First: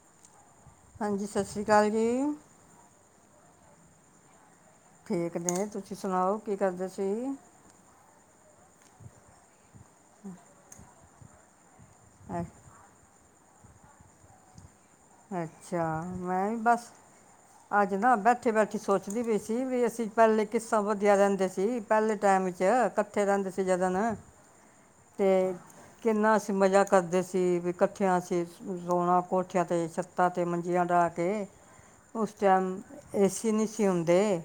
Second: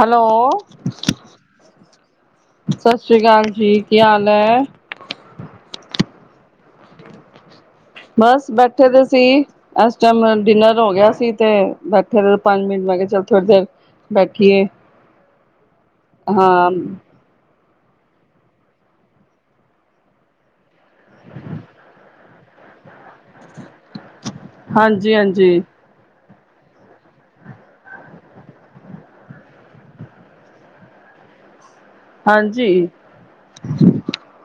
Hello. ਹਾਂਜੀ ਸਤਿ ਸ਼੍ਰੀ ਅਕਾਲ ਜੀ। ਸਤਿ ਸ੍ਰੀ ਅਕਾਲ ਜੀ ਕੀ ਹਾਲ ਐ? ਠੀਕ ਨੇ, ਤੁਸੀਂ ਸੁਣਾਓ ਕੀ ਕਰਦੇ ਸੀ? ਬਸ ਬੈਠੇ ਤੇ ਸੀ ਇਸ ਟਾਈਮ ਡਿਨਰ ਹੋ ਗਿਆ ਸੀ ਤੇ ਬੈਠੇ ਅ ਪੰਜ ਮਿੰਟ ਮੈਂ ਕਿਹਾ ਚੱਲ ਥੋੜੀ ਦੇਰ ਬੈਠੀਏ। ਅੱਛਾ ਮੈਂ ਵੀ ਹਾਂ ਬਸ, ਅੱਜ ਨਾ ਬੈਠੇ-ਬੈਠੇ ਸੋਚਦੀ ਪਈ ਸੀ ਵੀ ਅਸੀਂ ਪਹਿਲੇ ਕਿੱਸਾ ਵਧੀਆ ਰਹਿੰਦੇ ਸੀ, ਪਹਿਲੇ ਟਾਈਮ 'ਚ ਕੱਠੇ ਰਹਿੰਦੇ ਸੀ ਜਦਨ। ਹਾਂਜੀ ਹਾਂਜੀ ਤੇ ਕਿੰਨਾ ਅਸੀਂ ਮਜ਼ਾ ਕਰਦੇ ਸੀ, ਵੀ ਇਕੱਠਿਆਂ ਅਸੀਂ ਸੋਣਾ ਕੋਠਿਆਂ ਤੇ ਛੱਤਾਂ ਤੇ ਮੰਜੀਆਂ ਡਾਹ ਕੇ ਉਸ ਟਾਈਮ ਹਾਂਜੀ ਏ ਸੀ ਨਹੀਂ ਸੀ ਹੁੰਦੇ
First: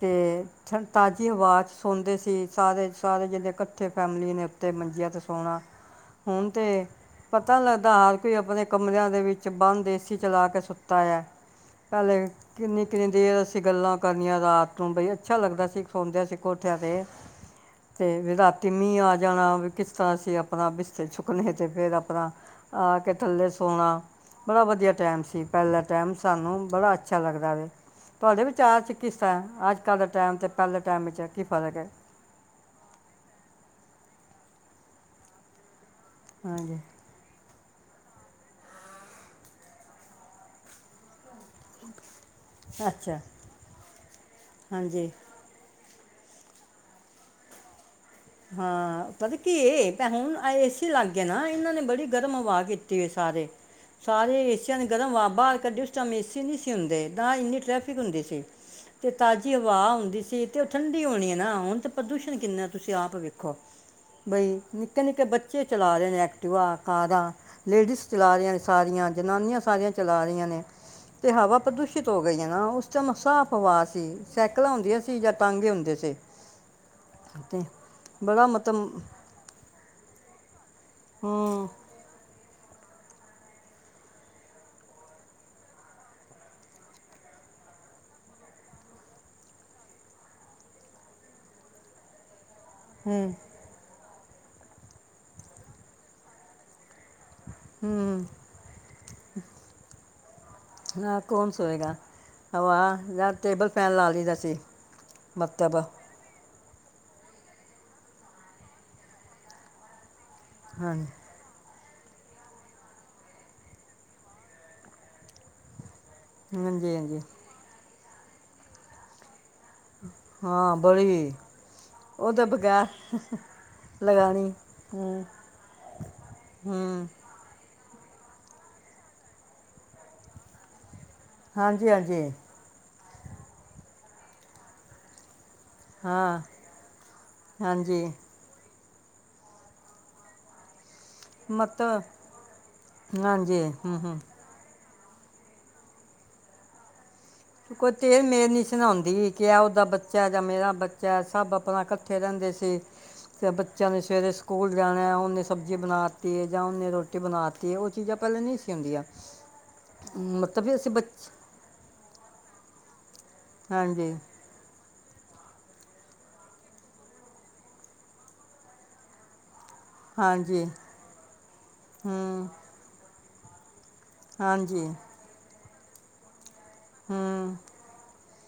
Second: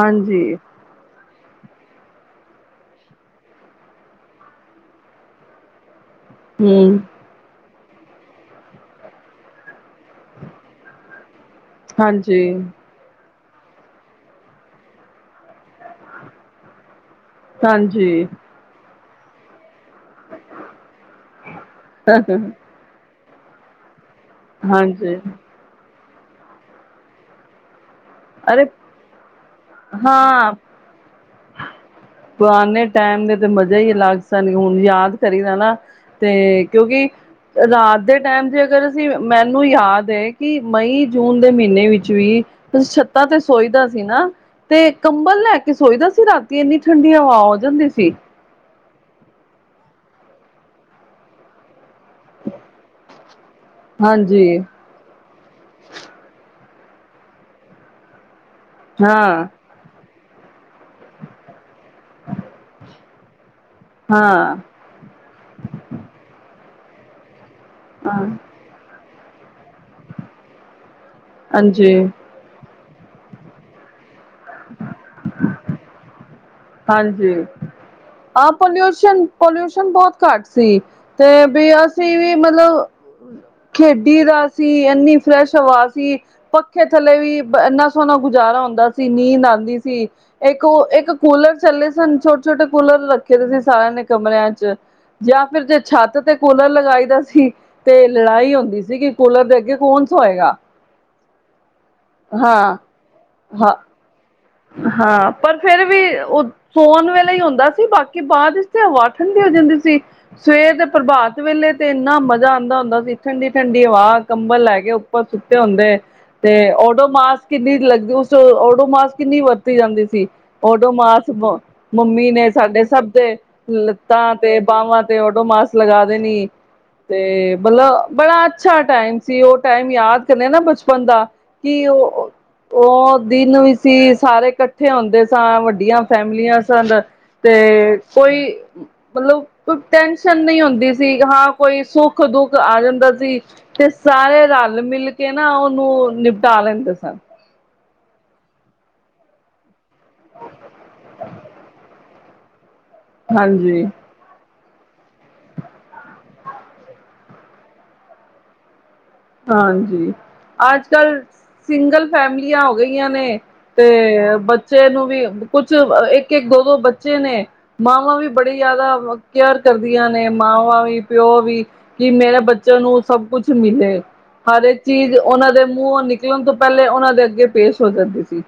ਤੇ ਠ ਤਾਜ਼ੀ ਹਵਾ 'ਚ ਸੌਦੇ ਸੀ, ਸਾਰੇ-ਸਾਰੇ ਜਿਹੜੇ ਇਕੱਠੇ ਫੈਮਲੀ ਨੇ ਉੱਤੇ ਮੰਜੀਆਂ ਤੇ ਸੌਣਾ [inaudible] ਹੁਣ ਤੇ ਹਮ ਪਤਾ ਲੱਗਦਾ, ਹਰ ਕੋਈ ਆਪਣੇ ਕਮਰਿਆਂ ਦੇ ਵਿੱਚ ਬੰਦ ਏ ਸੀ ਚਲਾ ਕੇ ਸੁੱਤਾ ਐ, ਪਹਿਲੇ ਹਾਂਜੀ ਕਿੰਨੀ ਕੁ ਤੇ ਜੇ ਅਸੀਂ ਗੱਲਾਂ ਕਰਨੀਆਂ ਰਾਤ ਨੂੰ ਬਈ ਅੱਛਾ ਲੱਗਦਾ ਸੀ, ਸੌਦਿਆਂ ਸੀ ਕੋਠਿਆ ਤੇ ਤੇ ਹਾਂਜੀ ਵੀ ਰਾਤੀ ਮੀਂਹ ਆ ਜਾਣਾ, ਵੀ ਕਿਸ ਤਰ੍ਹਾਂ ਅਸੀ ਆਪਣਾ ਬਿਸਤੇ ਛੁ ਕੁਣੇ ਤੇ ਫਿਰ ਆਪਣਾ ਆ ਕੇ ਥੱਲੇ ਸੋਣਾ, ਬੜਾ ਵਧੀਆ ਹਾਂਜੀ ਟਾਈਮ ਸੀ। ਪਹਿਲਾਂ ਟਾਈਮ ਸਾਨੂੰ ਬੜਾ ਅੱਛਾ ਲਗਦਾ ਵੇ। ਤੁਹਾਡੇ ਅਰੇ ਵਿਚਾਰ 'ਚ ਕਿਸ਼ ਤਰਾਂ, ਅੱਜ-ਕੱਲ੍ਹ ਦਾ ਟੈਂਮ ਤੇ ਹਾਂ ਪਹਿਲੇ ਟੈਂਮ 'ਚ ਕੀ ਫਰਕ ਐ। ਪੁਰਾਣੇ ਟਾਈਮ ਦੇ ਤੇ ਮਜ਼ੇ ਈ ਅਲੱਗ ਸਨ, ਹੁਣ ਯਾਦ ਕਰੀ ਦਾ ਨਾ ਤੇ ਹਾਂਜੀ ਕਿਉਂਕਿ, ਰਾਤ ਦੇ ਟੈਂਮ ਤੇ ਅਗਰ ਅਸੀਂ ਮੈਨੂੰ ਯਾਦ ਐ ਕਿ ਮਈ-ਜੂਨ ਦੇ ਮਹੀਨੇ ਵਿੱਚ ਵੀ ਤੁ ਛੱ ਅੱਛਾ ਤਾਂ ਤੇ ਸੋਈ ਦਾ ਸੀ ਨਾ ਤੇ ਹਾਂਜੀ ਕੰਬਲ ਲੈ ਕੇ ਕੀ ਸੋਚਦਾ ਸੀ ਰਾਤੀ ਇੰਨੀ ਠੰਡੀ ਹਵਾ ਹੋ ਜਾਂਦੀ ਸੀ। ਹਾਂ, ਪਤਾ ਕੀ ਏ ਭੈ ਹੁਣ ਐਹ ਏ ਸੀ ਲਗਗੇ ਨਾ, ਇਹਨਾਂ ਨੇ ਬੜੀ ਗਰਮ ਹਵਾ ਕੀਤੀ ਐ ਸਾਰੇ। ਸਾਰੇ ਹਾਂਜੀ ਏਸੀਆ ਨੇ ਗਰਮ ਹਵਾ ਬਾਹਰ ਕੱਢੀ। ਉਸ ਟਾਈਮ ਏ ਸੀ ਨਹੀਂ ਸੀ ਹੁੰਦੇ, ਨਾ ਇੰਨੀ ਟ੍ਰੈਫਿਕ ਹੁੰਦੀ ਸੀ ਤੇ ਹਾਂ ਤਾਜ਼ੀ ਹਵਾ ਹਵਾ ਹੁੰਦੀ ਸੀ ਤੇ ਉਹ ਠੰਡੀ ਹੋਣੀ ਹੈਨਾ, ਹੁਣ ਤੇ ਪ੍ਰਦੂਸ਼ਣ ਕਿੰਨਾ ਤੁਸੀਂ ਆਪ ਵੇਖੋ। ਹਾਂ ਬਈ ਨਿੱਕੇ-ਨਿੱਕੇ ਬੱਚੇ ਚਲਾ ਰਹੇ ਨੇ ਐਕਟਿਵਾ, ਕਾਰਾਂ, ਲੇਡੀਸ ਹਾਂ ਚਲਾ ਰੀਆਂ ਨੇ ਸ ਸਾਰੀਆਂ, ਜਨਾਨੀਆਂ ਸਾਰੀਆਂ ਚਲਾ ਰਹੀਆਂ ਨੇ ਤੇ ਹਵਾ ਹਾਂਜੀ ਪ੍ਰਦੂਸ਼ਿਤ ਹੋ ਗ‌ਈ ਏ ਨਾ, ਉਸ ਟਾਈਮ ਸਾਫ਼ ਹਵਾ ਸੀ, ਸਾਈਕਲਾਂ ਹੁੰਦੀਆਂ ਸੀ ਜਾਂ ਟਾਂਗੇ ਹੁੰਦੇ ਸੀ। ਹਾਂਜੀ। ਤੇ ਬੜਾ ਆਹ ਮਤਲਬ ਪਲਿਊਸ਼ਨ-ਪਲਿਊਸ਼ਨ ਬਹੁਤ ਘੱਟ ਸੀ ਤੇ ਬੀ ਅ ਸੀ ਵੀ ਮਤਲਬ, ਖੇਡੀ ਦਾ ਸੀ, ਐਨੀ ਫਰੈਸ਼ ਹਵਾ ਸੀ। ਪੱਖੇ ਥੱਲੇ ਵੀ ਇੰਨਾ ਸੋਹਣਾ ਗੁਜ਼ਾਰਾ ਹੁੰਦਾ ਸੀ, ਨੀਂਦ ਆਂਦੀ ਸੀ। ਇੱਕ ਉਹ ਇੱਕ ਕੂਲਰ ਚੱਲੇ ਸਨ, ਛੋਟੇ-ਛੋਟੇ ਕੂਲਰ ਰੱਖੇ ਦੇ ਸੀ ਸਾਰਿਆਂ ਨੇ ਕਮਰਿਆਂ 'ਚ, ਜਾਂ ਫਿਰ ਜੇ ਛੱਤ ਤੇ ਕੂਲਰ ਲਗਾਈ ਦਾ ਤੇ ਲੜਾਈ ਹੁੰਦੀ ਸੀ ਕਿ ਕੂਲਰ ਦੇ ਅੱਗੇ ਕੌਣ ਸੋਏਗਾ। ਨਾ ਕੌਣ ਸੋਏਗਾ, ਹਾਂ ਹਵਾ ਜਾਂ ਟੇਬਲ ਹਾਂ ਫ਼ੈਨ ਲਾ ਲਈਦਾ ਸੀ। ਹਾਂ, ਪਰ ਮਤਲਬ ਫਿਰ ਵੀ ਉਹ ਸੋਨ ਵੇਲੇ ਈ ਹੁੰਦਾ ਸੀ, ਬਾਕੀ ਬਾਅਦ 'ਚ ਤੇ ਹਵਾ ਠੰਡੀ ਹੋ ਜਾਂਦੀ ਸੀ। ਸਵੇਰ ਦੇ ਹਾਂਜੀ ਪ੍ਰਭਾਤ ਵੇਲੇ ਤੇ ਇੰਨਾ ਮਜ਼ਾ ਆਂਦਾ ਹੁੰਦਾ ਸੀ, ਠੰਡੀ-ਠੰਡੀ ਹਵਾ ਕੰਬਲ ਲੈ ਕੇ ਉੱਪਰ ਸੁ ਹੁੰਦੇ ਤੇ ਹਾਂਜੀ ਹਾਂਜੀ ਓਡੋਮਾਸ ਕਿੰਨੀ ਲੱਗ, ਉਸ ਓਡੋਮਾਸ ਕਿੰਨੀ ਵ ਤੀ ਜਾਂਦੀ ਸੀ, ਹਾਂ ਓਡੋਮਾਸ, ਬੜੀ ਮੰਮੀ ਉਹਦੇ ਨੇ ਸਾਡੇ ਬਗੈਰ ਸਭ ਦੇ ਲੱਤਾਂ ਲਗਾਣੀ ਤੇ, ਬਾਵਾਂ ਹੂੰ ਤੇ, ਓਡੋਮਾਸ ਲਗਾ ਦੇਣੀ ਹੂੰ ਤੇ ਮਤਲਬ ਬੜਾ ਅੱਛਾ ਟਾਈਮ ਸੀ, ਉਹ ਟਾਈਮ ਯਾਦ ਕਰਨੇ ਨਾ ਬਚਪਨ ਦਾ, ਕਿ ਹਾਂਜੀ ਹਾਂਜੀ ਉਹ ਉਹ ਦਿਨ ਵੀ ਸੀ, ਸਾਰੇ ਇਕੱਠੇ ਹੁੰਦੇ ਸਾਂ ਵੱਡੀਆ ਹਾਂ ਫੈਮਲੀਆਂ ਸਨ ਤੇ ਹਾਂਜੀ ਕੋਈ ਮਲਬ ਕੋਈ ਟੈਨਸ਼ਨ ਨਹੀਂ ਹੁੰਦੀ ਸੀ, ਹਾਂ ਕੋਈ ਮਤਲਬ ਸੁੱਖ-ਦੁੱਖ ਆ ਜਾਂਦਾ ਸੀ ਹਾਂਜੀ ਤੇ ਹੂੰ ਹੂੰ ਸਾਰੇ ਰਲ ਮਿਲ ਕੇ ਨਾ ਉਹਨੂੰ ਨਿਪਟਾ ਲੈਂਦੇ ਸਨ। ਕੋਈ ਤੇਰ ਮੇਰ ਨਹੀਂ ਸੀ ਨਾ ਹੋਂਦੀ ਕਿ ਏਦਾ ਬੱਚਾ ਜਾਂ ਮੇਰਾ ਬੱਚਾ ਸਭ ਆਪਣਾ ਇਕੱਠੇ ਰਹਿੰਦੇ ਸੀ। ਤੇ ਹਾਂਜੀ ਬੱਚਿਆਂ ਨੇ ਸਵੇਰੇ- ਸਕੂਲ ਜਾਣਾ ਉਨੇ ਸਬਜ਼ੀ ਬਣਾ ਦਿੱਤੀ ਜਾਂ ਉਨੇ ਰੋਟੀ ਬਣਾ ਦਿੱਤੀ ਉਹ ਚੀਜ਼ਾਂ ਪਹਿਲੇ ਨਹੀਂ ਸੀ ਹੋਂਦੀਆ ਹਾਂਜੀ। ਅੱਜ ਕੱਲ ਸਿੰਗਲ ਫੈਮਲੀਆਂ ਹੋ ਗਈਆਂ ਨੇ ਹਾਂਜੀ ਤੇ- ਬੱਚੇ ਨੂੰ ਵੀ ਕੁਛ ਇੱਕ ਇੱਕ ਦੋ ਦੋ ਬੱਚੇ ਨੇ ਮਾਵਾਂ ਵੀ ਬੜੀ ਜਿਆਦਾ ਕੇਅਰ ਕਰਦੀਆਂ ਨੇ ਹਾਂਜੀ ਮਾਵਾਂ ਵੀ ਪਿਓ ਵੀ ਕਿ ਮੇਰੇ ਹੂੰ ਬੱਚਿਆਂ ਨੂੰ ਸਭ ਕੁਛ ਮਿਲੇ। ਹਰ ਇੱਕ ਹਾਂਜੀ ਚੀਜ਼ ਉਹਨਾਂ ਦੇ ਮੂੰਹੋਂ ਨ ਉਹ ਤੋਂ ਪਹਿਲੇ ਉਹਨਾਂ ਦੇ ਅੱਗੇ ਹੂੰ ਪੇਸ਼ ਹੋ ਜਾਂਦੇ ਸੀ।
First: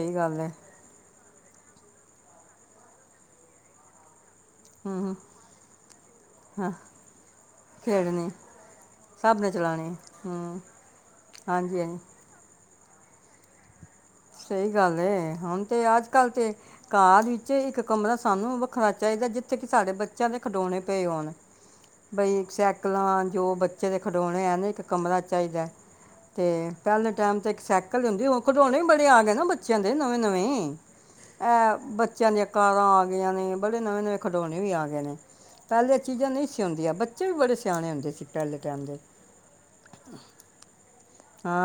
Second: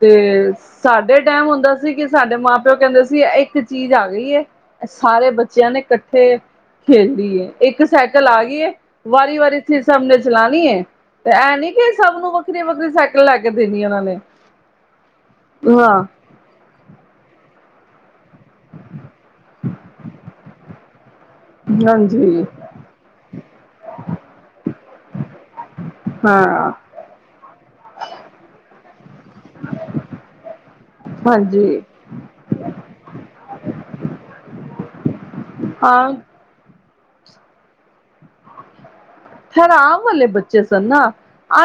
ਤੇ ਗੱਲ ਹੈ ਸਾਡੇ ਟਾਈਮ ਹੁੰਦਾ ਸੀ ਕਿ ਸਾਡੇ ਮਾਂ ਪਿਓ ਕਹਿੰਦੇ ਸੀ ਇੱਕ ਚੀਜ਼ ਆ ਗਈ ਹੈ। ਹੂੰ ਸਾਰੇ ਬੱਚਿਆਂ ਨੇ ਇਕੱਠੇ ਹਾਂ ਖੇਲਨੀ ਇੱਕ ਸਾਈਕਲ ਖੇਡਣੀ ਆ ਗਈ ਹੈ। ਵਾਰੀ ਸਭ ਨੇ ਵਾਰੀ ਚਲਾਉਣੀ ਸਭ ਨੇ ਹੂੰ ਚਲਾਣੀ ਹੈ। ਤੇ ਇਹ ਨੀ ਹਾਂਜੀ ਕਿ ਹਾਂਜੀ ਸਭ ਨੂੰ ਵੱਖਰੀਆਂ ਵੱਖਰੀ ਸਾਈਕਲ ਲੈ ਕੇ ਦੇਣੀ ਉਹਨਾਂ ਨੇ ਸਹੀ ਗੱਲ ਏ। ਹੁਣ ਤੇ ਹਾਂ ਅੱਜ ਕੱਲ ਤੇ ਕਾਰ ਵਿੱਚ ਇੱਕ ਕਮਰਾ ਸਾਨੂੰ ਵੱਖਰਾ ਚਾਹੀਦਾ। ਜਿੱਥੇ ਕਿ ਸਾਡੇ ਬੱਚਿਆਂ ਦੇ ਖਿਡੌਣੇ ਪਏ ਹੋਣ। ਬਈ ਹਾਂਜੀ ਸਾਈਕਲਾਂ ਜੋ ਬੱਚੇ ਦੇ ਖਿਡੋਣੇ ਹੈ ਨਾ ਇੱਕ ਕਮਰਾ ਚਾਹੀਦਾ। ਹਾਂ ਤੇ ਪਹਿਲੇ ਟਾਈਮ ਤੇ ਏਕ ਸਾਇਕਲ ਹੋਂਦੀ ਹੁਣ ਖਿਡੌਣੇ ਤੇ ਆ ਗਏ ਨਾ ਬੱਚਿਆਂ ਦੇ ਨਵੇਂ ਨਵੇਂ ਅਹ ਹਾਂਜੀ ਬ ਬਚਿਆ ਦਿਆ ਕਾਰਾ ਆ ਗਈਆਂ ਨੇ ਬੜੇ ਨਵੇਂ ਨਵੇਂ ਖਿਡੌਣੇ ਵੀ ਆ ਗਏ ਨੇ ਪਹਿਲੇ ਇਹ ਹਾਂ ਚੀਜ਼ਾਂ ਨਹੀਂ ਸੀ ਹੋਦੀਆਂ ਬੱਚੇ ਵੀ ਬੜੇ ਸਿਆਣੇ ਹੁੰਦੇ ਸੀ ਪਹਲੇ ਟਾਈਮ ਦੇ ਹੈਰਾਮ ਵਾਲੇ ਬੱਚੇ ਸਨ ਨਾ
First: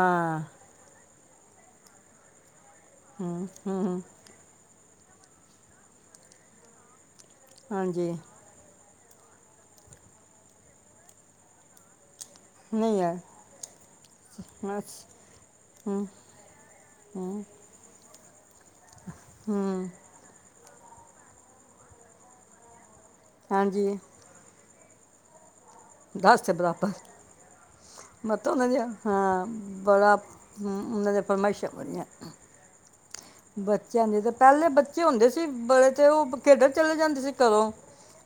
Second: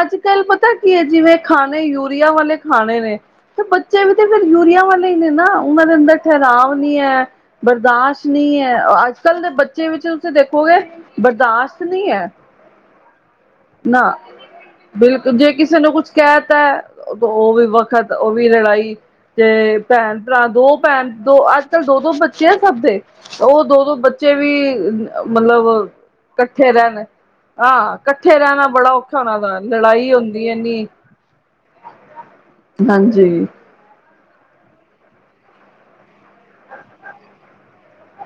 ਅੱਜ ਕੱਲ ਪਤਾ ਕੀ ਹੈ ਜਿਵੇਂ ਖਾਣੇ ਯੂਰੀਆ ਵਾਲੇ ਖਾਣੇ ਨੇ ਹੂੰ ਤੇ ਹੂੰ ਹੂੰ, ਬੱਚੇ ਵੀ ਤੇ ਯੂਰੀਆਂ ਵਾਲੇ ਹੀ ਨੇ ਨਾ ਉਹਨਾਂ ਦੇ ਅੰਦਰ ਠਹਿਰਾਵ ਨਹੀਂ ਹੈ ਹਾਂਜੀ ਬਰਦਾਸ਼ਤ ਨਹੀਂ ਹੈ। ਅੱਜ ਕੱਲ ਦੇ ਬੱਚੇ ਵਿੱਚ ਤੁਸੀਂ ਦੇਖੋਗੇ ਬਰਦਾਸ਼ਤ ਨਹੀਂ ਹੈ। [unintelligible] ਨਾ ਬਸ ਬਿਲਕੁਲ ਜੇ ਕਿਸੇ ਨੂੰ ਹੂੰ ਕੁਛ ਕਹਿ ਤ ਹੈ ਉਹ ਵੀ ਵੱਖਤ ਉਹ ਵੀ ਲੜਾਈ ਤੇ ਹੂੰ ਭੈਣ ਭਰਾ ਦੋ ਭੈਣ ਦੋ ਅੱਜ ਕੱਲ ਦੋ ਦੋ ਬੱਚੇ ਆ ਸਭ ਦੇ ਉਹ ਦੋ ਦੋ ਹਾਂਜੀ ਬੱਚੇ ਵੀ ਮਤਲਬ ਦੇ ਇਕੱਠੇ ਬਰਾਬਰ ਰਹਿਣ ਹਾਂ ਮਤਲਬ ਥੇਰਾਂ ਉਹਨਾਂ ਨਾਲ ਦੀਆਂ ਬੜਾ ਔਖਾ ਉਹਨਾਂ ਹਾਂ ਦਾ ਲੜਾਈ ਬੜਾ ਹੁੰਦੀ ਇਨੀ ਹਮ, ਉਹਨਾਂ ਦੇ ਫਰਮਾਇਸ਼ਾਂ ਬੜੀਆਂ ਹਾਂਜੀ ਬੱਚਿਆਂ ਦੇ ਤੇ ਪਹਿਲੇ ਬੱਚੇ ਹੁੰਦੇ ਸੀ ਬੜੇ ਤੇ ਉਹ ਖੇਡਣ ਚਲੇ ਜਾਂਦੇ ਸੀ ਕਦੋਂ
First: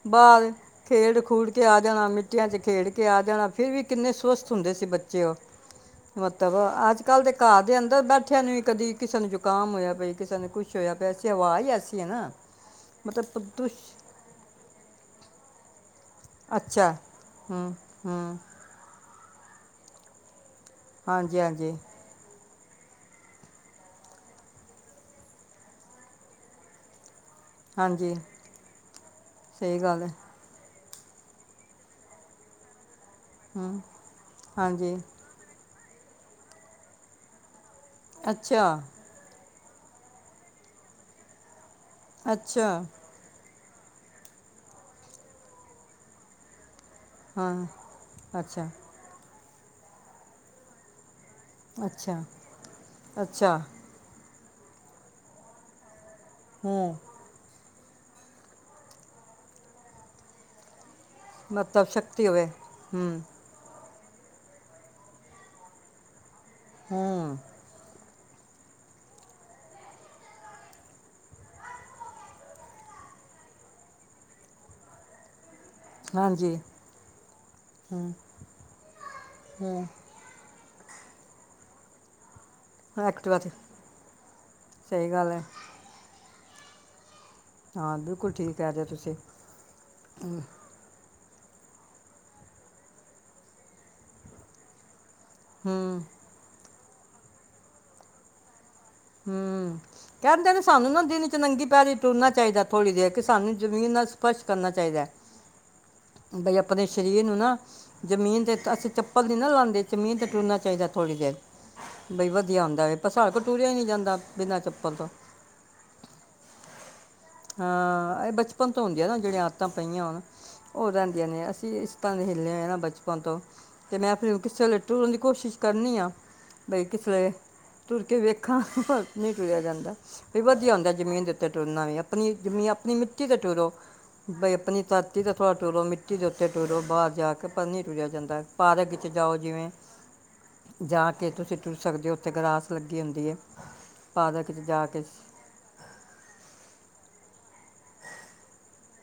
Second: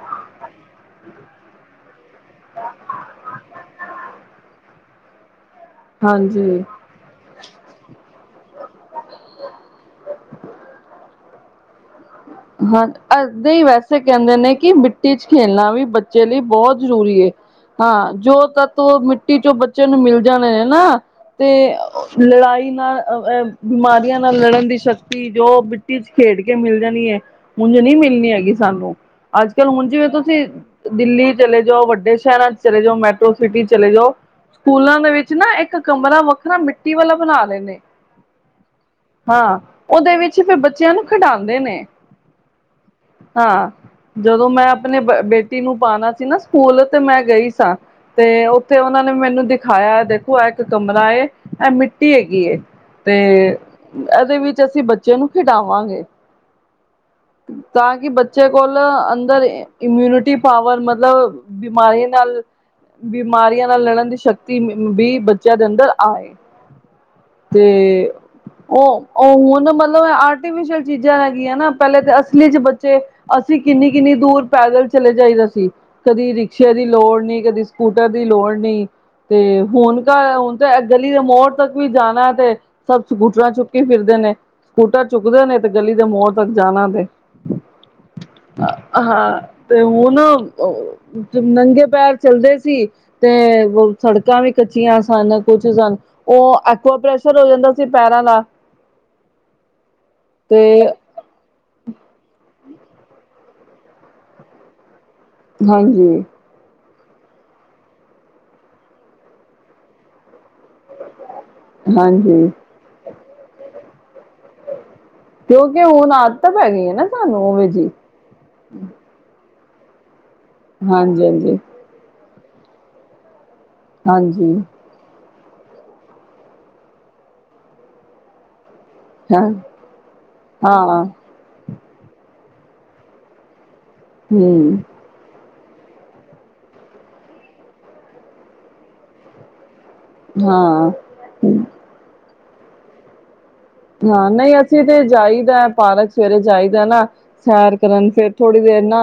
ਬਾਹਰ ਖੇਡ ਖੂਡ ਕੇ ਆ ਜਾਣਾ ਮਿੱ ਛੁਟੀਆਂ ਚ ਖੇਡ ਕੇ ਆ ਜਾਣਾ ਫੇਰ ਵੀ ਕਿੰਨੇ ਸੁਵਸਥ ਹੁੰਦੇ ਸੀ ਬੱਚੇ ਉਹ ਮਤਲਬ ਹਾਂਜੀ ਅੱਜ ਕੱਲ ਦੇ ਘਰ ਦੇ ਅੰਦਰ ਬੈਠਿਆਂ ਨੂੰ ਕਦੀ ਕਿਸੇ ਨੂੰ ਜ਼ੁਕਾਮ ਹੋਇਆ ਬਈ ਕਿਸੇ ਨੂੰ ਕੁੱਛ ਹੋਇਆ ਪਿਆਸੀਂ ਹਵਾ ਹੀ ਐਸੀ ਹੈ ਨਾ ਹਾਂ ਅ ਮਤਲਬ ਨੀ ਪ੍ਰਦੂਸ਼ ਵੈਸੇ ਕਹਿੰਦੇ ਨੇ ਕਿ ਮਿੱਟੀ ਚ ਖੇਲਣਾ ਵੀ ਬੱਚੇ ਲਈ ਬਹੁਤ ਅੱਛਾ ਜ਼ਰੂਰੀ ਹੈ ਹੂੰ ਹਾਂ ਜੋ ਹੂੰ ਤ ਤੂੰ ਮਿੱਟੀ ਚੋਂ ਬੱਚੇ ਨੂੰ ਮਿਲ ਜਾਣੇ ਨੇ ਹਨ ਨਾ ਹਾਂਜੀ ਤੇ ਹਾਂਜੀ ਲੜਾਈ ਨਾਲ ਅ ਬਿਮਾਰੀਆਂ ਨਾਲ ਲੜਨ ਦੀ ਸ਼ਕਤੀ ਜੋ ਮਿੱਟੀ ਚ ਖੇਡ ਕੇ ਮਿਲ ਜਾਣੀ ਹੈ। ਮੁੂੰਜ ਨਹੀਂ ਹਾਂਜੀ ਮਿਲਣੀ ਹੈਗੀ ਸਾਨੂੰ ਅੱਜ ਸਹੀ ਕੱਲ੍ਹ ਗੱਲ ਜੀਵੇਂ ਹੈ ਤੁਸੀਂ ਦਿੱਲੀ ਚਲੇ ਜਾਓ ਵੱਡੇ ਸ਼ਹਿਰਾਂ ਚ ਚਲੇ ਜਾਓ ਮੈਟਰੋ ਸਿਟੀ ਹੂੰ ਚਲੇ ਜਾਓ ਹਾਂਜੀ ਸਕੂਲਾਂ ਦੇ ਵਿੱਚ ਨਾ ਇੱਕ ਕਮਰਾ ਵੱਖਰਾ ਮਿੱਟੀ ਵਾਲਾ ਬਣਾ ਲੈਂਣੇ ਅੱਛਾ ਹਾਂ, ਉਦੇ ਵਿੱਚ ਫਿਰ ਬੱਚਿਆਂ ਨੂੰ ਖਡਾੰਦੇ ਨੇ। ਅੱਛਾ। ਹਾਂ, ਜਦੋਂ ਮੈਂ ਆਪਣੇ ਬ ਬੇਟੀ ਨੂੰ ਪਾਣਾ ਸੀ ਨਾ ਸਕੂਲ ਤੇ ਮੈਂ ਗਈ ਹਾਂ ਸਾਂ ਤੇ ਅੱਛਾ ਉੱਥੇ ਉਨਾਂ ਨੇ ਮੈਨੂੰ ਦਿਖਾਇਆ ਦੇਖੋ ਆ ਇੱਕ ਕਮਰਾ ਏ ਐ ਮਿੱਟੀ ਅੱਛਾ ਹੈਗੀ ਏ, ਤੇ ਅੱਛਾ ਐਦੇ ਵਿੱਚ ਅਸੀਂ ਬੱਚਿਆਂ ਨੂੰ ਖਿਡਾਵਾਂਗੇ। [unintelligible] ਤਾਂ ਕਿ ਬੱਚੇ ਕੋਲ ਅੰਦਰ ਇਮਿਊਨਿਟੀ ਪਾਵਰ ਮਤਲਬ ਮਤਲਬ ਬਿਮਾਰੀਆਂ ਸ਼ਕਤੀ ਨਾਲ ਹੋਵੇ ਹੂੰ ਬਿਮਾਰੀਆਂ ਨਾਲ ਲੜਨ ਦੀ ਸ਼ਕ ਤੀ ਬੀ ਬੱਚਿਆਂ ਦੇ ਅੰਦਰ ਆਏ। ਹਮ। ਤੇ ਔ-ਔ ਹੁਣ ਮਤਲਬ ਆਰਟੀਫਿਸ਼ਲ ਚੀਜ਼ਾਂ ਦਾ ਕੀ ਏਨਾ ਅਸਲੀ 'ਚ ਬੱਚੇ ਅਸੀਂ ਕਿੰਨੀ-ਕਿੰਨੀ ਦੂਰ ਪੈਦਲ ਚਲੇ ਜਾਈਦਾ ਸੀ। ਕਦੀ ਹਾਂਜੀ ਰਿਕਸ਼ੇ ਦੀ ਲੋੜ ਨੀ ਕਦੀ ਸਕੂਟਰ ਹੂੰ ਦੀ ਲੋੜ ਨੀ ਤੇ ਹੂੰ ਹੁਨ [unintelligible] ਹੁਣ ਤਾਂ ਗਲੀ ਦੇ ਮੋੜ ਤੱਕ ਵੀ ਜਾਣਾ ਏਤੇ ਸਬ ਐਕਟਿਵਾ 'ਤੇ ਸਕੂਟਰਾਂ ਚੁੱਕੀ ਫਿਰਦੇ ਨੇ ਸਕੂਟਰ ਸਹੀ ਗੱਲ ਹੈ ਚੁੱਕਦੇ ਨੇ ਤੇ ਗਲੀ ਦੇ ਮੋਰ ਤੱਕ ਜਾਣਾ ਤੇ। ਹਾਂ ਬਿਲਕੁਲ ਠੀਕ ਕਹਿ ਰਹੇ ਹੋ ਤੁਸੀਂ ਹਾਂ ਤੇ [unintelligible] ਜ ਨੰਗੇ ਪੈਰ ਚੱਲਦੇ ਸੀ ਤੇ ਸੜਕਾਂ ਵੀ ਕੱਚੀਆਂ ਸਨ ਕੁਛ ਸਨ ਹੂੰ ਔ ਐਕੁਆ ਪ੍ਰੈਸ਼ਰ ਹੋ ਜਾਂਦਾ ਸੀ ਪੈਰਾਂ ਦਾ। ਹਮ-ਮ-ਮ ਕਹਿੰਦੇ ਤੇ ਨੇ ਸਾਨੂੰ ਨਾ ਦਿਨ 'ਚ ਨੰਗੀ ਪੈਰੀ ਟੁਰਨਾ ਚ ਈਦਾ ਥੋੜ੍ਹੀ ਦੇਰ ਕਿ ਸਾਨੂੰ ਜ਼ਮੀਨ ਨਾਲ ਸਪਸ਼ ਕਰਨਾ ਚਾਈਦਾ। ਹਾਂਜੀ। ਬਈ ਆਪਨੇ ਸ਼ਰੀਰ ਨੂੰ ਨਾ ਜ਼ਮੀਨ ਤੇ ਅਸੀਂ ਚੱਪਲ ਨੀ ਨਾ ਲਾਂਦੇ ਜ਼ਮੀਨ ਤੇ ਟੁਰਨਾ ਚਾਹੀਦਾ ਥੋੜ੍ਹੀ ਦੇਰ। ਬਈ ਹਾਂਜੀ ਵਧੀਆ ਹੁੰਦਾ ਏ, ਪਰ ਸਾਡੇ ਤੋਂ ਟੂਰਿਆ ਈ ਨਈ ਜਾਂਦਾ ਬਿਨਾਂ ਚੱਪਲ ਤੋਂ। ਕਿਉਂਕਿ ਹੁਨ ਆਦਤਾਂ ਪੈ ਗਈ ਨਾ ਤੁਾਨੂੰ ਉਵੇ ਜੀ। ਹਾਂ, ਐ ਬਚ ਪਨ ਤੋਂ ਹੁੰਦੀਆਂ ਨਾ ਜੇੜੀਆਂ ਆਦਤਾਂ ਪਈਆਂ ਹੋਨ। ਔ ਹਾਂਜੀ, ਰੇਦੀਆਂ ਨੇ ਹਾਂਜੀ, ਅਸੀਂ ਇਸ ਤਰ੍ਹਾਂ ਦੇ ਹਿੱਲੇ ਹੋਏ ਨਾ ਬਚਪਨ ਤੋਂ ਤੇ ਮੈਂ ਫਿਰ ਹਾਂਜੀ, ਕਿਸੇ ਵੇਲੇ ਤੁਰਨ ਦੀ ਕੋਸ਼ਿਸ਼ ਕਰਨੀ ਆ ਬਈ ਕਿਸ ਵੇਲੇ ਤੁਰ ਕੇ ਵੇਖਾਂ ਨਹੀਂ ਹਾਂ, ਟੁਰਿਆ ਜਾਂਦਾ ਵੀ ਵਧੀਆ ਹੁੰਦਾ ਹਾਂ, ਜਮੀਨ ਦੇ ਉੱਤੇ ਟੁਰਨਾ ਵੀ ਆ ਆਪਣੀ ਜੰਮੀਂ, ਆਪਣੀ ਮਿੱਟੀ 'ਤੇ ਟੁਰੋ ਬਈ ਹੂੰ, ਆਪਣੀ [unintelligible] ਥੋੜਾ ਤੁਰੋ, ਮਿੱਟੀ ਦੇ ਉੱਤੇ ਟੁਰੋ, ਬਾਰ ਜਾ ਕੇ ਪਰ ਨੀ ਟੁਰਿਆ ਜਾਂਦਾ। ਪਾਰਕ 'ਚ ਜਾਓ ਜਿਵੇਂ ਹਾਂ। ਜਾ ਕੇ ਤੁਸੀਂ ਟੁਰ ਸਕਦੇ ਔ, ਉੱਥੇ ਗਰਾਸ ਲੱਗੀ ਹੁੰਦੀ ਏ। ਨਾ, ਨਈ ਅਸੀਂ ਤੇ ਜਾਈਦਾ ਪਾਰਕ ਸਵੇਰੇ ਜਾਈਦਾ ਨਾ ਸੈਰ ਕਰਨ, ਫਿਰ ਥੋੜ੍ਹੀ ਦੇਰ ਨਾ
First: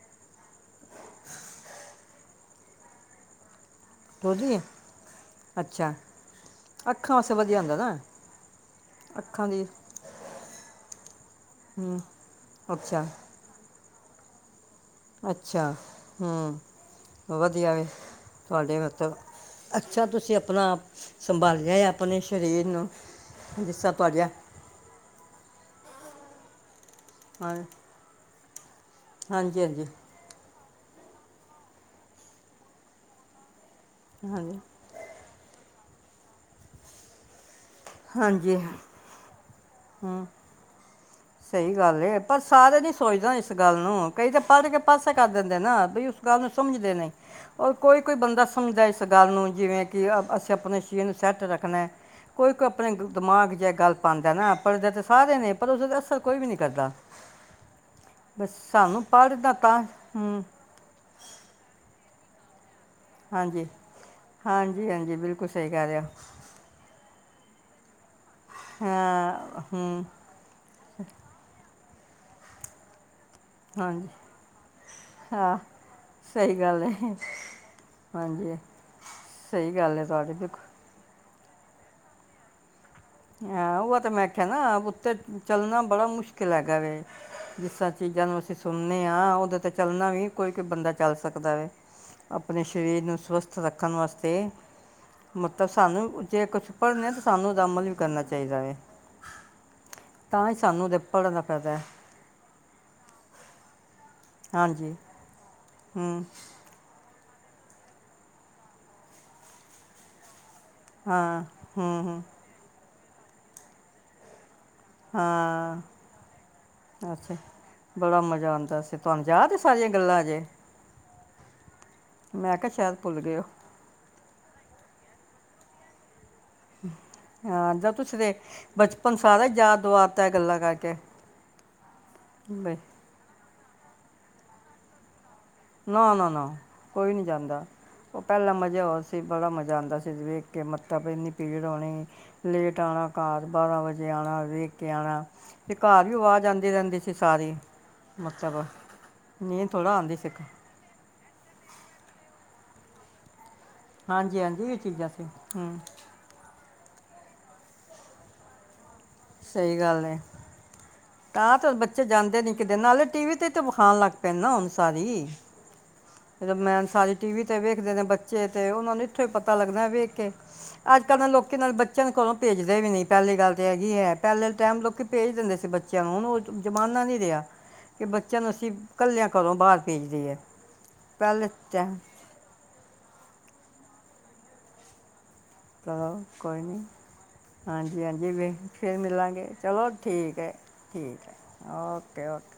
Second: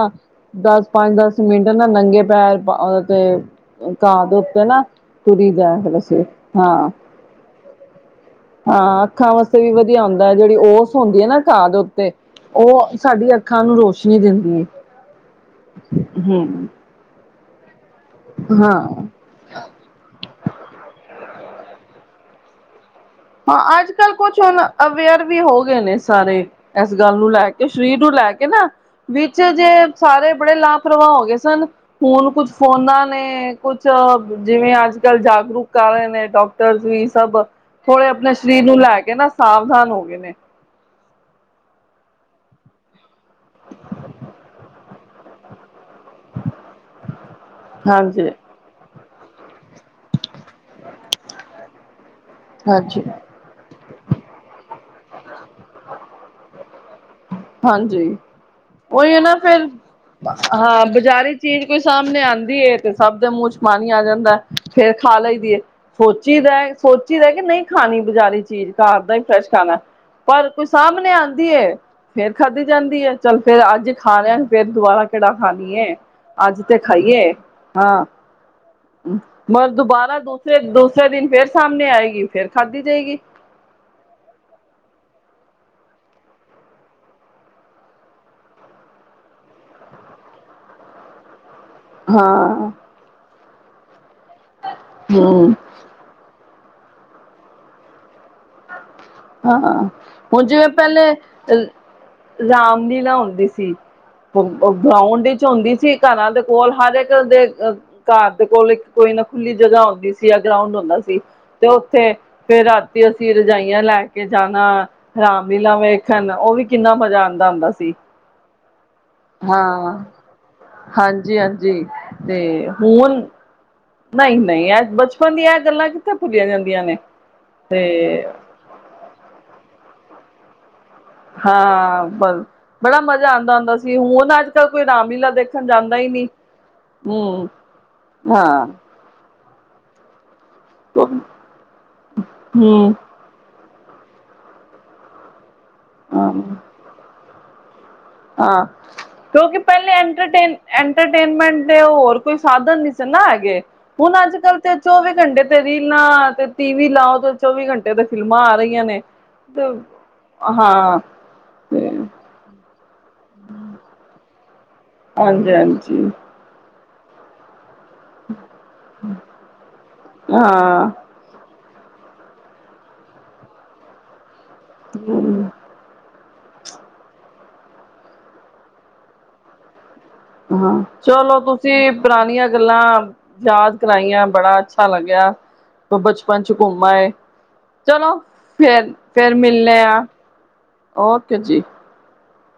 ਦਸ-ਪੰਜ-ਦਸ ਮਿੰਟ ਨਾ ਨੰਗੇ ਪੈਰ ਔਦੇ'ਤੇ ਕਾ ਦੇ ਟੁਰਦੀ ਹੈ ਉੱਤੇ ਨਾ ਤੁਰੀ ਦਾ ਅੱਛਾ ਫਿਰ ਅਸੀਂ ਹਾਂ। ਅੱਖਾਂ ਵਾਸਤੇ ਵਧੀਆ ਹੁੰਦਾ ਨਾ ਹਾਂ, ਅੱਖਾਂ ਵਾਸਤੇ ਵੀ ਵਧੀਆ ਹੁੰਦਾ ਏ ਜਿਹੜੀ ਔਸ ਹੁੰਦੀ ਏ ਨਾ ਘਾ ਦੇ ਹੂੰ ਉੱਤੇ, ਔ ਅੱਛਾ ਸਾਡੀ ਅ ਅੱਖਾਂ ਨੂੰ ਰੋਸ਼ਨੀ ਦਿੰਦੀ ਏ। ਅੱਛਾ, ਹੂੰ, ਵਧੀਆ ਵੇ ਤੁਹਾਡੇ ਹਾਂ, ਮਤਲਬ ਅੱਛਾ, ਤੁਸੀਂ ਆਪਣਾ ਆਪ ਸੰਭਾਲਿਆ ਹੋਯਾ ਆਪਣੇ ਸ਼ਰੀਰ ਨੂੰ। ਜਿਸ ਹਾਂ, ਅੱਜ ਤਰ੍ਹਾਂ - ਕੱਲ੍ਹ ਤੁਹਾਡੇ ਹਾਂ ਕੁਛ ਹੁਨ ਅਵੇਅਰ ਵੀ ਹੋ ਗਏ ਨੇ ਸਾਰੇ। ਐਸ ਗੱਲ ਨੂੰ ਲੈ ਕੇ, ਸ਼ਰੀਰ ਨੂੰ ਲੈ ਕੇ ਨਾ, ਵਿੱਚ ਹਾਂਜੀ ਜੇ ਹਾਂਜੀ ਸਾਰੇ ਬੜੇ ਲਾ ਪ੍ਰਵਾ ਹੋ ਗਏ ਸਨ, ਹੁਨ ਕੁੱਛ ਫੋਨਾਂ ਨੇ ਕੁਛ ਹਾਂਜੀ ਜਿਵੇਂ ਅੱਜ ਕਲ ਜਾਗਰੂਕ ਕਰ ਆਏ ਨੇ ਡਾਕਟਰਸ ਵੀ ਸਭ, ਥੋੜੇ ਆਪਣੇ ਹਾਂਜੀ ਸ਼ਰੀਰ ਨੂੰ ਲੈ ਕੇ ਨਾ ਸਾਵਧਾਨ ਹੋ ਗਏ ਹੂੰ ਨੇ। ਸਹੀ ਗੱਲ ਏ, ਪਰ ਸਾਰੇ ਨੀ ਸੋਚਦੇ ਇਸ ਗੱਲ ਨੂੰ। ਕਈ ਤਾਂ ਪੜ੍ਹ ਕੇ ਪਾਸੇ ਕਰ ਦਿੰਦੇ ਨਾ ਬਈ ਗੱਲ ਨੂੰ ਸਮਝਦੇ ਨਈ, ਔਰ ਕੋਈ-ਕੋਈ ਹਾਂਜੀ, ਬੰਦਾ ਸ ਸਮਝਦਾ ਇਸ ਗੱਲ ਨੂੰ ਜਿਵੇਂ ਕਿ ਅਸੀਂ ਆਪਨੇ ਸਰੀਰ ਨੂੰ ਸੈੱਟ ਰੱਖਨਾ ਐ। ਕੋਈ-ਕੋਈ ਆਪਣੇ ਹਾਂਜੀ, ਦਿਮਾਗ 'ਚ ਏ ਗੱਲ ਪਾਂਦੈ ਨਾ, ਪੜ੍ਹਦੇ ਤੇ ਸਾਰੇ ਨੇ ਪਰ ਉਸ ਉਤੇ ਅਸਰ ਕੋਈ ਵੀ ਨੀ ਕਰਦਾ। ਹਾਂਜੀ, ਬਸ ਸਾਨੂੰ ਓਈ ਏ ਨਾ ਪੜ੍ਹਨਾ ਫਿਰ ਤਾਂ ਹੂੰ ਹਾਂ ਬਾਜ਼ਾਰੀ ਚੀਜ਼ ਕੋਈ ਸਾਹਮਨੇ ਆਂਦੀ ਏ, ਤੇ ਸਭ ਦੇ ਮੂੰਹ 'ਚ ਹਾਂਜੀ ਪਾਣੀ ਆ ਜਾਂਦਾ ਐ ਹਾਂਜੀ ਫੇਰ ਹਾਂਜੀ ਖਾ ਲਈ ਬਿਲਕੁਲ ਦੀ ਏ। ਸਹੀ ਕਹਿ ਰਿਹਾ ਸੋਚੀ ਦਾ ਐ, ਸੋਚੀ ਦਾ ਐ ਕਿ ਨਈ ਖਾਨੀ ਬਜ਼ਾਰੀ ਚੀਜ਼, ਘਰ ਦਾ ਹੀ ਫਰੈਸ਼ ਹਾਂ ਖਾਨਾ ਐ। ਹੂੰ ਪਰ ਕੋਈ ਸਾਮਨੇ ਆਂਦੀ ਏ, ਫੇਰ ਖਾਧੀ ਜਾਂਦੀ ਏ। ਚੱਲ ਫੇਰ ਅੱਜ ਹਾਂਜੀ ਖਾ ਲਿਆ ਫੇਰ ਦੁਬਾਰਾ ਕੇੜਾ ਹਾਂ ਖਾਨੀ ਏ। ਸਹੀ ਅੱਜ ਤੇ ਗੱਲ ਹੈ ਖਾਈਏ ਹਾਂ, ਹਾਂਜੀ ਮਰ ਸਹੀ ਗੱਲ ਹੈ ਦੁਬਾਰਾ ਤੁਹਾਡੀ ਦੂਸਰੇ ਬਿਲਕੁਲ ਦੂਸ ਸਰੇ ਦਿਨ ਫੇਰ ਸਾਮਨੇ ਆਏਗੀ ਫੇਰ ਖਾਧੀ ਜਾਏਗੀ। ਹਾਂ ਉਵਾਂ ਤੇ ਮੈਂ ਆਖਿਆ ਨਾ ਉਤੇ ਚੱਲਨਾ ਬੜਾ ਮੁਸ਼ਕਿਲ ਹੈਗਾ ਵੇ। ਜਿਸ ਤਰ੍ਹਾਂ ਚੀਜ਼ਾਂ ਨੂੰ ਅਸੀਂ ਸੁਨਨੇ ਆ, ਓਦੇ ਤੇ ਚੱਲਣਾ ਵੀ ਕੋਈ-ਕੋਈ ਬੰਦਾ ਚੱਲ ਸਕਦਾ ਵੇ। ਅਪਨੇ ਹਾਂ ਸ਼ਰੀਰ ਨੂੰ ਸਵੱਸਥ ਰੱਖਨ ਵਾਸਤੇ, ਹੂੰ ਮਤਸ ਸਾਨੂੰ ਜੇ ਕੁਛ ਪੜ੍ਹਨੈ, ਤਾਂ ਸਾਨੂੰ ਓਦਾ ਅਮਲ ਵੀ ਕਰਨਾ ਚਾਈ ਹਾਂ, ਹੁਨ ਤਾਂ ਹੀ ਜਿਵੇਂ ਸਾਨੂੰ ਉਹਦੇ ਪਹਿਲੇ ਪੜ੍ਹਨ ਦਾ ਅ ਫਾਇਦਾ ਹੈ ਰਾਮ ਲੀਲਾ ਹੁੰਦੀ ਸੀ। ਓ ਹਾਂਜੀ ਗਰਾਊਂਡ 'ਚ ਹੁੰਦੀ ਸੀ, ਹੂੰ ਘਰਾਂ ਦੇ ਕੋਲ ਹਰ ਏਕ ਤੁਹਾਡੇ ਘਰ ਦੇ ਕੋਲ ਇੱਕ ਕੋਈ ਨਾ ਖੁੱਲੀ ਜਗ੍ਹਾ ਹੁੰਦੀ ਸੀ, ਯਾ ਗਰਾਉਂਡ ਹੁੰਦਾ ਸੀ ਹਾਂ ਤੇ ਹੂੰ ਓਥੇ ਹੂੰ ਫੇਰ ਰਾਤੀ ਅਸੀਂ ਰਜਾਈਆਂ ਲੈ ਕੇ ਜਾਨਾ, ਰਾਮ ਲੀਲਾ ਹਾਂ ਵੇਖ ਖਨ, ਓ ਵੀ ਕਿੰਨਾ ਮਜ਼ਾ ਅੱਛਾ ਆਂਦਾ ਹੁੰਦਾ ਸੀ। ਬੜਾ ਮਜ਼ਾ ਆਂਦਾ ਸੀ, ਤੁਆਨੁ ਯਾ ਹਾਂ, ਹਾਂਜੀ-ਹਾਂਜੀ, ਮੈਂ ਕਿਹਾ ਤੇ ਸ਼ਾਇਦ ਭੁੱਲ ਹੁਨ ਗਏ ਹੋ ਨਈ-ਨਈ, ਅੱਜ ਬਚਪਨ ਦੀਆਂ ਗੱਲਾਂ ਕਿੱਥੇ ਭੁੱਲੀਆਂ ਜਾਂਦ ਹਾਂ, ਜਦ ਤੁਸੀਂ ਤੇ ਬਚਪਨ ਸਾਰਾ ਯਾਦ ਦੁਆ ਤੈ ਐ ਗੱਲਾਂ ਕਰਕੇ। ਹਾਂ, ਬਈ ਬ-ਬੜਾ ਮਜ਼ਾ ਆਂਦਾ ਹੁੰਦਾ ਸੀ, ਹੁਨ ਅੱਜ-ਕੱਲ ਕੋਈ ਰਾਮਲੀਲਾ ਦੇਖ ਨਾ, ਨਾ, ਨਾ, ਕੋਈ ਨੀ ਜਾਂਦਾ, ਓ ਹੂੰ। ਪਹਿਲਾ ਮਜ਼ੇ ਹੋਰ ਸੀ। 'ਤੇ ਬੜਾ ਮਜ਼ਾ ਆਂਦਾ ਸੀ ਵੇਖ ਕੇ, ਮਤਲਬ ਇੰਨੀ ਭੀੜ ਹੋਣੀ, ਲੇਟ ਆਣਾ। ਘਰ ਬਾਰਾਂ ਵਜੇ ਆਣਾ ਵੇਖ ਕੇ ਆਣਾ ਤੇ ਘਰ ਵੀ ਆਵਾਜ਼ ਆਂਦੀ ਰਹਿੰਦੀ ਸੀ ਸਾਰੀ। ਹਾਂ, ਮਤਲਬ ਕਿਉਂਕਿ ਨੀਂਦ ਪਹਿਲੇ ਥੋੜ੍ਹਾ ਆਉਂਦੀ ਸੀ ਐਂਟਰਟੇਨ ਐੰਟਰਟੇਨਮੈਂਟ ਦੇ ਹੋਰ ਕੋਈ ਸਾਧਨ ਨਈ ਸੀ ਨਾ ਹੈਗੇ। ਹੁਨ ਹਾਂਜੀ ਅੱਜ-ਕੱਲ ਹਾਂਜੀ ਤੇ ਇਹ ਚੀਜ਼ਾਂ ਚੌਵੀ ਸੀ ਘੰਟੇ ਤੇ ਹੂੰ ਰੀਲਾਂ 'ਤੇ ਟੀ ਵੀ ਲਾਓ ਤੇ ਚੌਵੀ ਘੰਟੇ ਤੇ ਫਿਲਮਾਂ ਆ ਰਇਆਂ ਨੇ, ਤੇ ਸਹੀ ਗੱਲ ਹੈ ਹਾਂ ਤਾਂ ਤੇ ਹੁਨ ਬੱਚੇ ਜਾਂਦੇ ਨੀ ਕਿਦੇ ਨਾਲੇ ਟੀ ਵੀ ਤੇ ਵੀ ਵਖਾਨ ਲੱਗ ਪਏ ਨਾ ਹੁਨ ਸਾਰੀ। ਹਾਂਜੀ ਹਾਂਜੀ। ਰਮੈਨ ਸਾਰੀ ਟੀ ਵੀ 'ਤੇ ਵੇਖਦੇ ਨੇ ਬੱਚੇ ਤੇ ਓਨਾਂ ਨੂੰ ਇੱਥੋਂ ਹੀ ਪਤਾ ਲੱਗਦਾ ਵੇਖ ਕੇ ਹਾਂ ਅੱਜ ਕੱਲ ਲੋਕੀ ਨਾਲ ਬੱਚਿਆਂ ਨੂੰ ਘਰੋਂ ਭੇਜਦੇ ਵੀ ਨੀ ਪਹਿਲੀ ਗੱਲ ਤਾਂ ਹੈਗੀ ਐ ਪਹਿਲੇ ਟਾਈਮ ਲੋਕੀ ਭੇਜ ਦਿੰਦੇ ਸੀ ਬੱ ਬੱਚਿਆਂ ਨੂੰ ਹੁਨ ਓ ਜ਼ਮਾਨਾ ਨੀ ਰਿਹਾ ਕਿ ਬੱਚਿਆਂ ਨੂੰ ਅਸੀਂ ਕੱਲਿਆਂ ਘਰੋਂ ਬਾਰ ਭੇਜ ਦੀਏ। ਹਾਂ, ਚਲੋ ਤੁਸੀਂ ਪੁਰਾਨੀਆਂ ਗੱਲਾਂ ਯਾਦ ਕਰਾਈਆਂ ਬੜਾ ਅੱਛਾ ਲੱਗਿਆ ਤੇ ਬਚਪਨ 'ਚ ਘੁੰਮ ਆਏ। ਚਲੋ ਹਾਂਜੀ-ਹਾਂਜੀ ਫੇਰ ਫਿਰ ਫੇਰ ਮਿਲਾਂਗੇ ਮਿਲਣੇ ਚਲੋ ਆ ਠੀਕ ਏ, ਠੀਕ ਏ, ਓਕੇ ਜੀ। Okay okay.